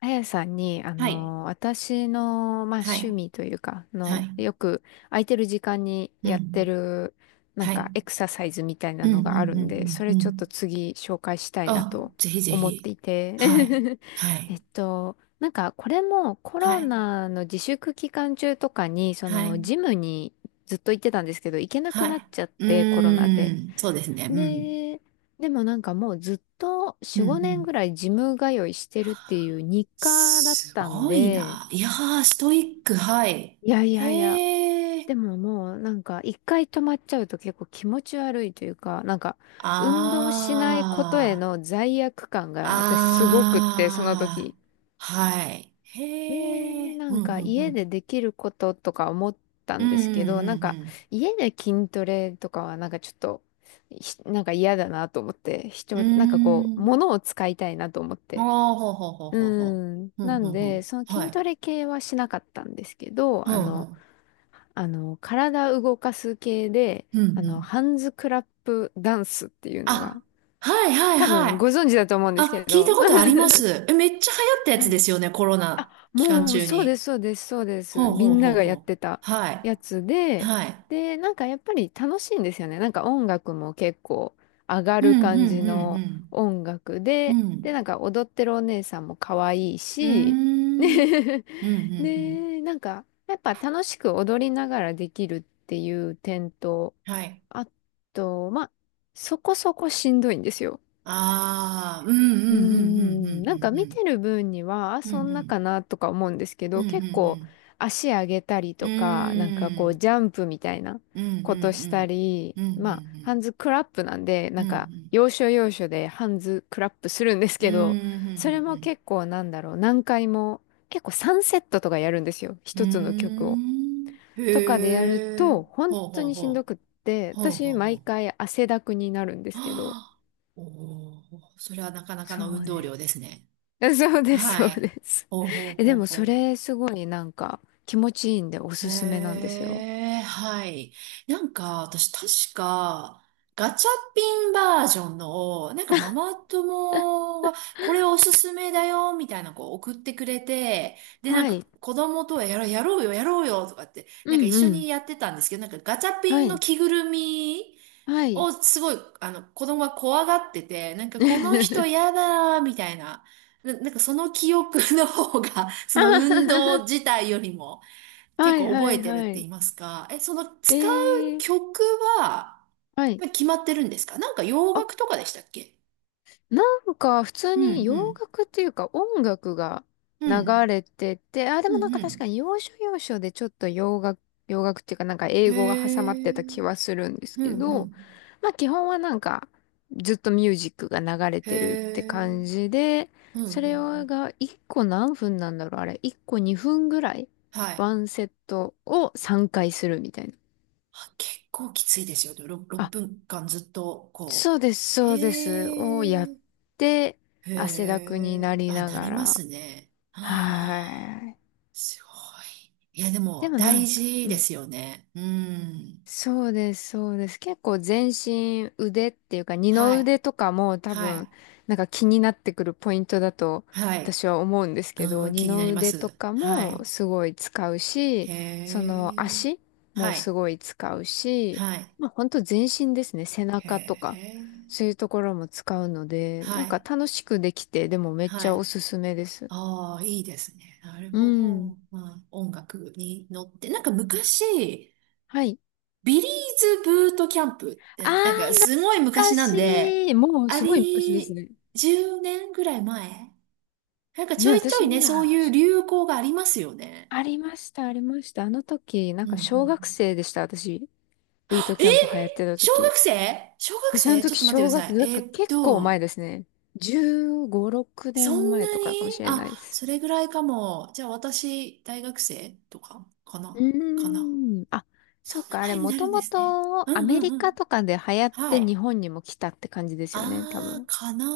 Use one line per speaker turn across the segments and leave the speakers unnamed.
あやさんに、
はい。
私の、まあ、
は
趣
い。
味というか、
はい。
よく空いてる時間に
う
やって
ん。
る、なん
はい。
か、エクササイズみたい
う
な
ん、う
の
ん、
がある
う
んで、
ん、
そ
う
れ
ん、う
ちょっ
ん。
と次紹介したいな
あ、
と
ぜひぜ
思って
ひ。
いて。
はい。は い。
なんか、これもコ
は
ロ
い。
ナの自粛期間中とかに、そ
は
の、
い。
ジムにずっと行ってたんですけど、行けなく
は
なっちゃっ
い。
て、コロ
う
ナで。
ーん。そうですね。うん。
で、でもなんかもうずっと
う
4、
ん、う
5年ぐ
ん。
らいジム通いしてるっていう日課だっ
す
たん
ごい
で、
な。いやー、ストイック。はい。
いやいやいや、
へー。
でももうなんか一回止まっちゃうと結構気持ち悪いというか、なんか運動しないことへ
あー。
の罪悪感が私すごくって、その
あ
時。
ー。はい。
ね
へ
え、
ー。
な
うん、
ん
う
か
ん、う
家で
ん。
できることとか思った
うん、
んですけど、なん
う
か
ん、
家で筋トレとかはなんかちょっと、なんか嫌だなと思って、
う
一
ん、
人、なんかこ
う
う、
ん。うーん。
物を使いたいなと思っ
あ
て。
あ、ほうほうほう
う
ほうほ
ん。
う。う
な
んう
ん
んう
で、
ん。
その
は
筋ト
い。
レ系はしなかったんですけど、
うんうん。
体動かす系で、
うんうん。
ハンズクラップダンスっていうのが、
あ、はいはい
多
はい。
分ご存知だと思うんです
あ、
け
聞いた
ど、
ことあります。え、めっちゃ流行ったやつ
は
で
い、
すよね、コロ
あ、
ナ期間
もう、
中
そうで
に。
す、そうです、そうです。
ほう
み
ほう
ん
ほ
な
う
がや
ほ
っ
う。
てた
はい。
やつで、
はい。
で、なんかやっぱり楽しいんですよね。なんか音楽も結構上が
う
る
んう
感じ
んうん
の音楽
うん。
で、
う
で、
ん。
なんか踊ってるお姉さんも可愛い
うー
し、
ん。
ね。
うんう んうん。
で、なんかやっぱ楽しく踊りながらできるっていう点と、
はい。
あと、まあ、そこそこしんどいんですよ。
ああ、うんうんうん
うー
う
ん、なん
ん
か
う
見
ん、
てる分には、あ、
うんうん。
そ
うん
ん
う
なか
ん
なとか思うんですけ
うん
ど、
う
結構
ん
足上げたり
うん。う
とか、なんかこ
ー
う
ん。
ジャンプみたいな
うんうん
こと
う
した
ん。
り、
うんうん
ま
う
あ、ハン
ん。
ズクラップなんで、
う
な
ん
ん
う
か
ん。
要所要所でハンズクラップするんです
う
けど、
ーん、ふん
そ
ふ
れ
んふ
も
ん。
結構なんだろう、何回も、結構3セットとかやるんですよ、
う
一つの
ー
曲を。
ん。
とかでやる
へえ。
と、本
ほう
当
ほう
にし
ほ
んどくっ
う。
て、
ほう
私
ほうほう。
毎
は
回汗だくになるんですけど、
あ、おお、それはなかなか
そ
の
う
運動
ね。
量ですね。
そうです、そう
はい。
です。
ほうほう
え、で
ほう
も
ほ
そ
う。
れすごいなんか気持ちいいんでおすすめなんですよ。
ええ、はい。なんか、私確か、ガチャピンバージョンの、なんかママ友が、これおすすめだよ、みたいなこう送ってくれて、で、なん
は
か
い。
子供とはやろう、やろうよ、やろうよ、とかって、
う
なんか一
ん
緒
う
に
ん。
やってたんですけど、なんかガチャピ
は
ンの
い。
着ぐるみ
はい。
をすごい、あの、子供が怖がってて、なんかこの人 やだ、みたいな。なんかその記憶の方が、そ
あ
の
は
運
は
動
は。
自体よりも、
は
結
い
構
は
覚え
い
てるっ
は
て言
い。
いますか。え、その使う
えー、
曲は、
はい。
まあ決まってるんですか？なんか洋
あ、
楽とかでしたっけ？
なんか普通
う
に
ん、う
洋
ん、
楽っていうか音楽が
う
流
ん、
れてて、あ、で
う
もなん
ん、
か
う
確か
ん。
に要所要所でちょっと洋楽、洋楽っていうかなんか英
へ
語が挟ま
え、
ってた気はするんです
う
け
ん、う
ど、
ん。
まあ基本はなんかずっとミュージックが流れ
へ
てるって
え、
感じで、
うん、う
そ
ん、う
れ
ん。
が1個何分なんだろうあれ、1個2分ぐらい
はい。
ワンセットを3回するみたいな。
あ、結構きついですよね。6、
あ、
分間ずっと、こ
そう
う。
です、そうです。をや
へ
っ
え、
て、汗だ
へ
くにな
え、
り
あ、
な
な
が
りま
ら。
すね。はあ、
はい。
すごい。いや、で
で
も、
もな
大
んか、
事
う
で
ん。
すよね。うん。
そうです、そうです。結構全身腕っていうか二の
はい。
腕とかも多
はい。
分なんか気になってくるポイントだと
はい。
私は思うんですけど、
うん、
二
気にな
の
りま
腕と
す。
か
は
も
い。
すごい使うし、そ
へ
の
え。
足も
は
す
い。
ごい使うし、
はい。
まあ本当全身ですね。背
へ
中とか
え。
そういうところも使うので、
は
なんか
い。
楽しくできて、でもめっち
は
ゃお
い。
すすめです。
ああ、いいですね。なる
う
ほ
ん。
ど。まあ、音楽に乗って。なんか昔、
はい。
ビリーズブートキャンプって、
あ
なんか
ー、
すごい
懐
昔
か
なんで、
しい。もう
あ
すごい昔です
り、
ね。
10年ぐらい前、なんかち
ね、
ょいちょ
私
い
ま
ね、そう
だ、
いう流行がありますよね。
ありました、ありました。あの時、なん
うん
か
うん
小
う
学
ん。
生でした、私。ブー
あ
ト
え、
キャンプ流行ってた
小学
時。
生、小学
私あの
生、ちょっ
時、
と待ってください。
なんか結構前ですね。15、6
そ
年
ん
前
な
とかかも
に？
しれないで
あ、
す。
それぐらいかも。じゃあ私、大学生とか、か
う
な、かな。
ーん。あ、そ
そ
っ
んな
か、あれ、
前に
も
な
と
るんで
も
すね。
と
う
ア
ん
メ
うん
リ
う
カ
ん。
とかで流行っ
は
て日
い。
本にも来たって感じですよね、多
ああ、
分。
かな。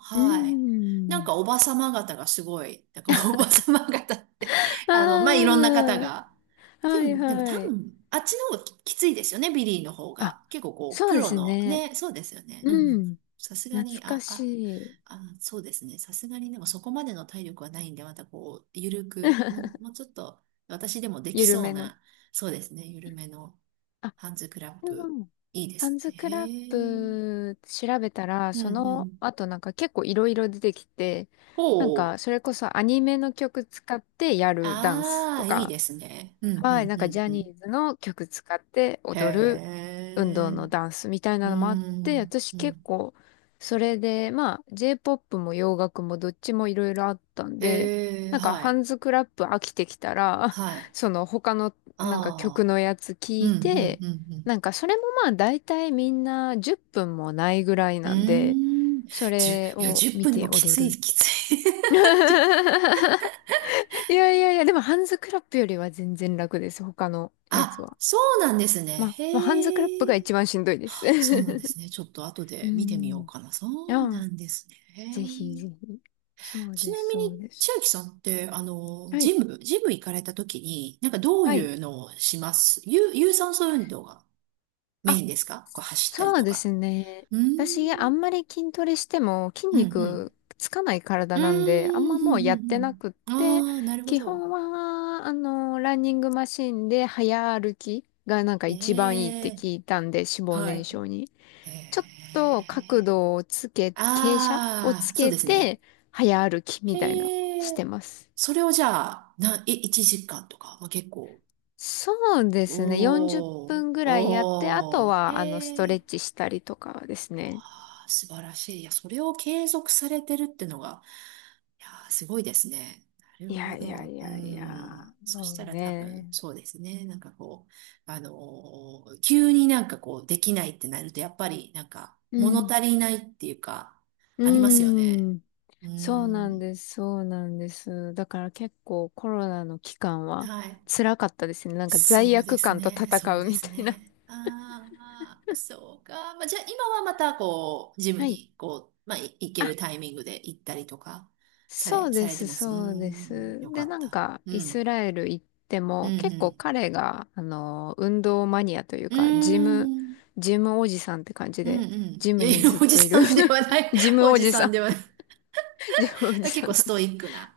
あ、
うー
はい。なん
ん。
かおばさま方がすごい、なんかおばさま方って、まあ、いろんな方
あ
が。
あ、
で
はい
も、でも
は
多
い。
分、あっちの方がき、きついですよね、ビリーの方
あ、
が。結構こう、
そう
プ
で
ロ
す
の、
ね。
ね、そうですよね。うんうんう
う
ん。
ん。
さすがに、
懐かしい。
そうですね。さすがに、でもそこまでの体力はないんで、またこう、ゆるく、もう、もうちょっと、私でもでき
緩
そう
めの。
な、そうですね、ゆるめの
あ、
ハンズクラッ
で
プ、
も、
いいで
ハ
す
ンズ
ね。
クラッ
へえ。
プ調べたら、
う
そ
んう
の
ん。
後なんか結構いろいろ出てきて、なん
ほう。
かそれこそアニメの曲使ってやるダンス
あ
と
あ、いい
か、
ですね。うん、う
はい、なん
ん、う
かジ
ん、
ャ
う
ニ
ん。
ーズの曲使って
へ
踊る運動
え。
のダンスみたいな
う
のもあって、
ん、
私
う
結
ん。
構それで、まあ J-POP も洋楽もどっちもいろいろあったんで、
ええ、
なんか
は
ハン
い。
ズクラップ飽きてきたら、
は い。
その他の
あ
なんか曲
あ。
のやつ聞
うん、
い
うん、
て、
うん、
なんかそれもまあ大体みんな10分もないぐらい
うん。
なんで、
うーん。
そ
じゅ、
れ
いや、
を
10
見
分で
て
もき
踊
つい、
る。 い
きつい。
やいやいや、でもハンズクラップよりは全然楽です、他のやつ
あ、
は。
そうなんですね。
まあ、まあ、ハンズクラップが
へえ。
一番しんどいです。
そうなんですね。ちょっと後
う
で見てみよう
ん。
かな。そ
あ
うな
あ、
んですね。
ぜひ
へ
ぜ
え。
ひ。そう
ち
で
な
す、
み
そ
に、
うで
千
す。
秋さんって、
は
ジ
い。
ム、ジム行かれた時に、なんかどう
はい。
いうのをします？有、有酸素運動がメイ
あ、
ンですか？こう走ったり
そう
と
で
か。
すね。
うーん、
私、あんまり筋トレしても筋
うん、うん。
肉つかない体
うー
なんで、あん
ん、う
まもうやっ
ん、うん
て
う
な
ん。
くって、
ああ、なるほ
基
ど。
本は、ランニングマシンで早歩きがなんか一番いいっ
へ
て
え、
聞いたんで、脂肪
は
燃
い。
焼に。
へ
ちょっと角
え。
度をつけ、傾斜を
あ
つ
あ、そう
け
ですね。
て、早歩きみたいな、
へ
して
え。
ます。
それをじゃあ、な、え、1時間とか、まあ、結構。
そうですね。40
おー、
分ぐらいやって、あと
おー、
は、スト
へ
レッ
え。
チしたりとかですね。
あー、素晴らしい。いや、それを継続されてるってのが、いやー、すごいですね。なる
い
ほ
やいや
ど。
い
う
やいや。
ん。そし
そ
た
う
ら多分、
ね。
そうですね。なんかこう、あの急になんかこう、できないってなると、やっぱり、なんか、
う
物
ん。
足りないっていうか、
う
ありますよね。
ん。
う
そうなん
ん。
です、そうなんです。だから結構コロナの期間は
はい。
辛かったですね。なんか
そ
罪
うで
悪
す
感と
ね、そ
戦
う
う
で
み
す
たいな。
ね。ああ、そうか。まあ、じゃあ今はまたこう、ジム
はい。
にこう、まあ、い、行け
あ、
るタイミングで行ったりとか、さ
そ
れ、
う
さ
で
れて
す、
ます。うー
そうで
ん、よ
す。
か
で、
っ
なん
た。
か
う
イ
ん、
スラエル行って
う
も結構
ん、
彼が、運動マニアという
うん。
か、ジム、
うーん、
ジムおじさんって感じ
うん、う
で、
ん。
ジ
い
ム
やい
に
や、
ずっ
おじ
とい
さ
る。
んではな い。
ジ ム
お
お
じ
じ
さ
さ
ん
ん。
ではない。
ジムおじ
あ、結
さん
構
な
ス
ん
トイ
で、
ックな。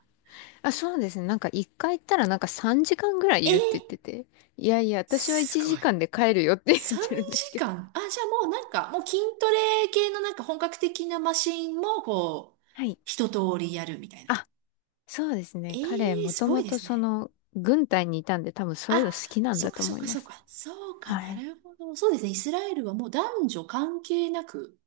あ、そうですね。なんか一回行ったらなんか3時間ぐらい
え
いる
ー、
って言ってて。いやいや、私は
す
1
ごい。
時間で帰るよって言っ
3
てるんですけ
時
ど。
間。あ、じゃあもうなんか、もう筋トレ系のなんか本格的なマシンもこう、
はい。
一通りやるみたいな。
あ、そうです
え
ね。彼、
えー
も
す
と
ごい
も
で
と
す
そ
ね。
の、軍隊にいたんで多分そういう
あ、
の好きなん
そっ
だ
か
と
そっ
思い
か
ま
そっ
す。
か。そうか、
は
な
い。
るほど。そうですね。イスラエルはもう男女関係なく。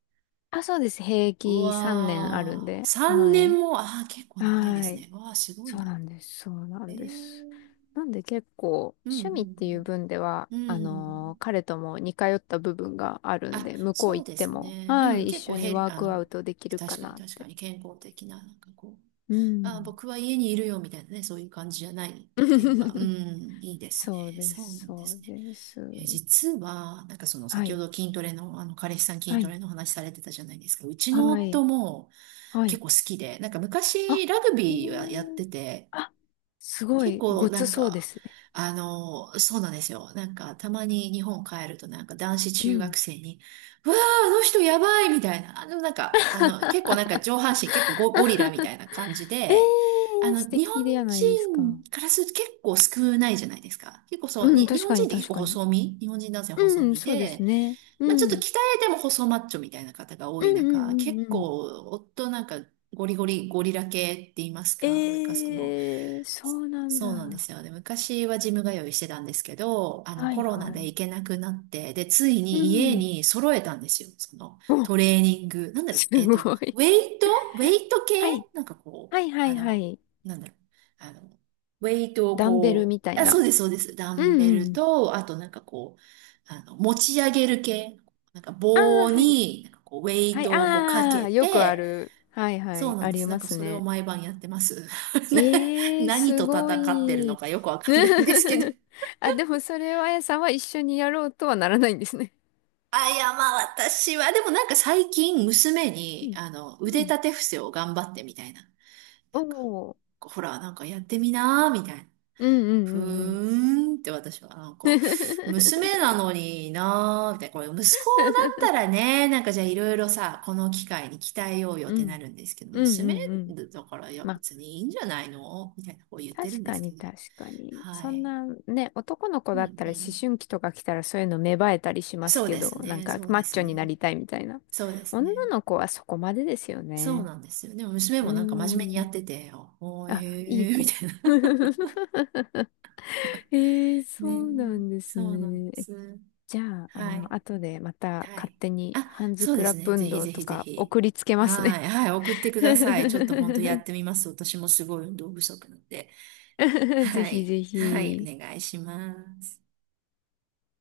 あ、そうです。兵
う
役3年あるん
わあ、
で。
3
は
年
い。
も、ああ、結構長いで
は
す
い。
ね。うわあ、すごい
そう
な。
なんです。そうな
え
んです。
え、
なんで結構
うん
趣味っていう分では、
うんうん。うん。
彼とも似通った部分があるん
あ、
で、向こう
そう
行っ
で
て
す
も、
ね。
は
うん、
い、一
結構、
緒に
へ、
ワークアウトできるか
確かに
なっ
確か
て。
に、健康的な、なんかこう、
う
あ、
ん。
僕は家にいるよみたいなね、そういう感じじゃないっていうのが、う ん、いいです
そう
ね。
で
そうな
す、
んで
そう
すね。
です。
え、実は、なんかその
は
先ほ
い、
ど筋トレの、あの、彼氏さん筋
は
ト
い、
レの話されてたじゃないですか。うちの
は
夫
い、
も
は
結
い。
構好きで、なんか
あ、
昔ラグ
え
ビーはやっ
ー、
てて、
あ、すご
結
い、
構
ご
な
つ
ん
そうで
か、
すね。
あの、そうなんですよ。なんか、たまに日本帰るとなんか男子
う
中学
ん。
生に、うわー、あの人やばいみたいな。結構なんか上半身結構ゴリラみたいな感じ
え
で、あ
ー、
の、
素
日本
敵ではないですか。
人からすると結構少ないじゃないですか。結構そう、
うん、
に、日
確
本
か
人
に、
って結
確
構
かに。
細身、日本人男性
う
細
ん、
身
そうです
で、
ね。う
まあちょっと
ん。
鍛えても細マッチョみたいな方が多
う
い
んう
中、
ん
結
うんうん。
構、夫なんかゴリゴリ、ゴリラ系って言います
え
か。なんかその、
ー、そうなんだ。
そうなんですよね。昔はジム通いしてたんですけど、あの
は
コ
い
ロナ
は
で
い。
行けなくなって、で、つい
う
に家
ん。
に揃えたんですよ。その
お、
トレーニング。なんだろ
す
う、
ごい。
イトウェイ ト系
はい。
なんかこう、
はいは
あ
いは
の、
い。
なんだろう、あの、ウェイトを
ダンベル
こ
みた
う、
い
あ、
な。
そうです、そうです。ダ
う
ンベ
んう
ル
ん。
と、あとなんかこう、あの、持ち上げる系。なんか
ああ、
棒
はい。
に、なんかこう、ウェイ
はい、
トをこうか
あ
け
あ、よくあ
て、
る。はいは
そう
い。
なん
あ
で
り
す。なん
ま
か
す
それを
ね。
毎晩やってます。な、
えー、
何
す
と戦
ご
ってるの
い。
かよくわかんないんですけど。
あ、でもそれはあやさんは一緒にやろうとはならないんですね。
あ、いや、まあ私は、でもなんか最近娘
う
に、
ん。
あの、腕
うん。
立て伏せを頑張ってみたいな。
お
なんか、
お。
ほら、なんかやってみなーみたいな。
うんうんう
ふ
んうん。
ーんって、私はなんか、娘 なのになーみ、これ息子だったらね、なんかじゃあいろいろさ、この機会に鍛えようよっ
う
てな
ん
るんですけど、
うん
娘
うんうん。
だから、いや
まあ、
別にいいんじゃないの、みたいなこう言ってる
確
んで
か
す
に、
けど。
確かに。
は
そん
い。
な、ね、男の子
うん
だ
う
ったら思
ん。
春期とか来たらそういうの芽生えたりします
そう
け
で
ど、
す
なん
ね、
か
そう
マ
で
ッ
す
チョにな
ね。
りたいみたいな。
そうです
女
ね。
の子はそこまでですよ
そう
ね。
なんですよ。でも娘
うー
もなんか真面目にや
ん。
ってて、おー
あ、いい
えー、み
子。
たい な。
えー、そ
ね、
うなんです
そうなん
ね。
で
え
す。
じゃあ、
はい。
後でまた
は
勝
い。
手に
あ、
ハンズ
そう
ク
で
ラ
す
ップ
ね。ぜ
運
ひ
動
ぜ
と
ひぜ
か
ひ。
送りつけます
は
ね。
い。はい。送ってください。ちょっと本当やっ てみます。私もすごい運動不足なんで。
ぜ
は
ひ
い。
ぜ
はい。
ひ。
お願いします。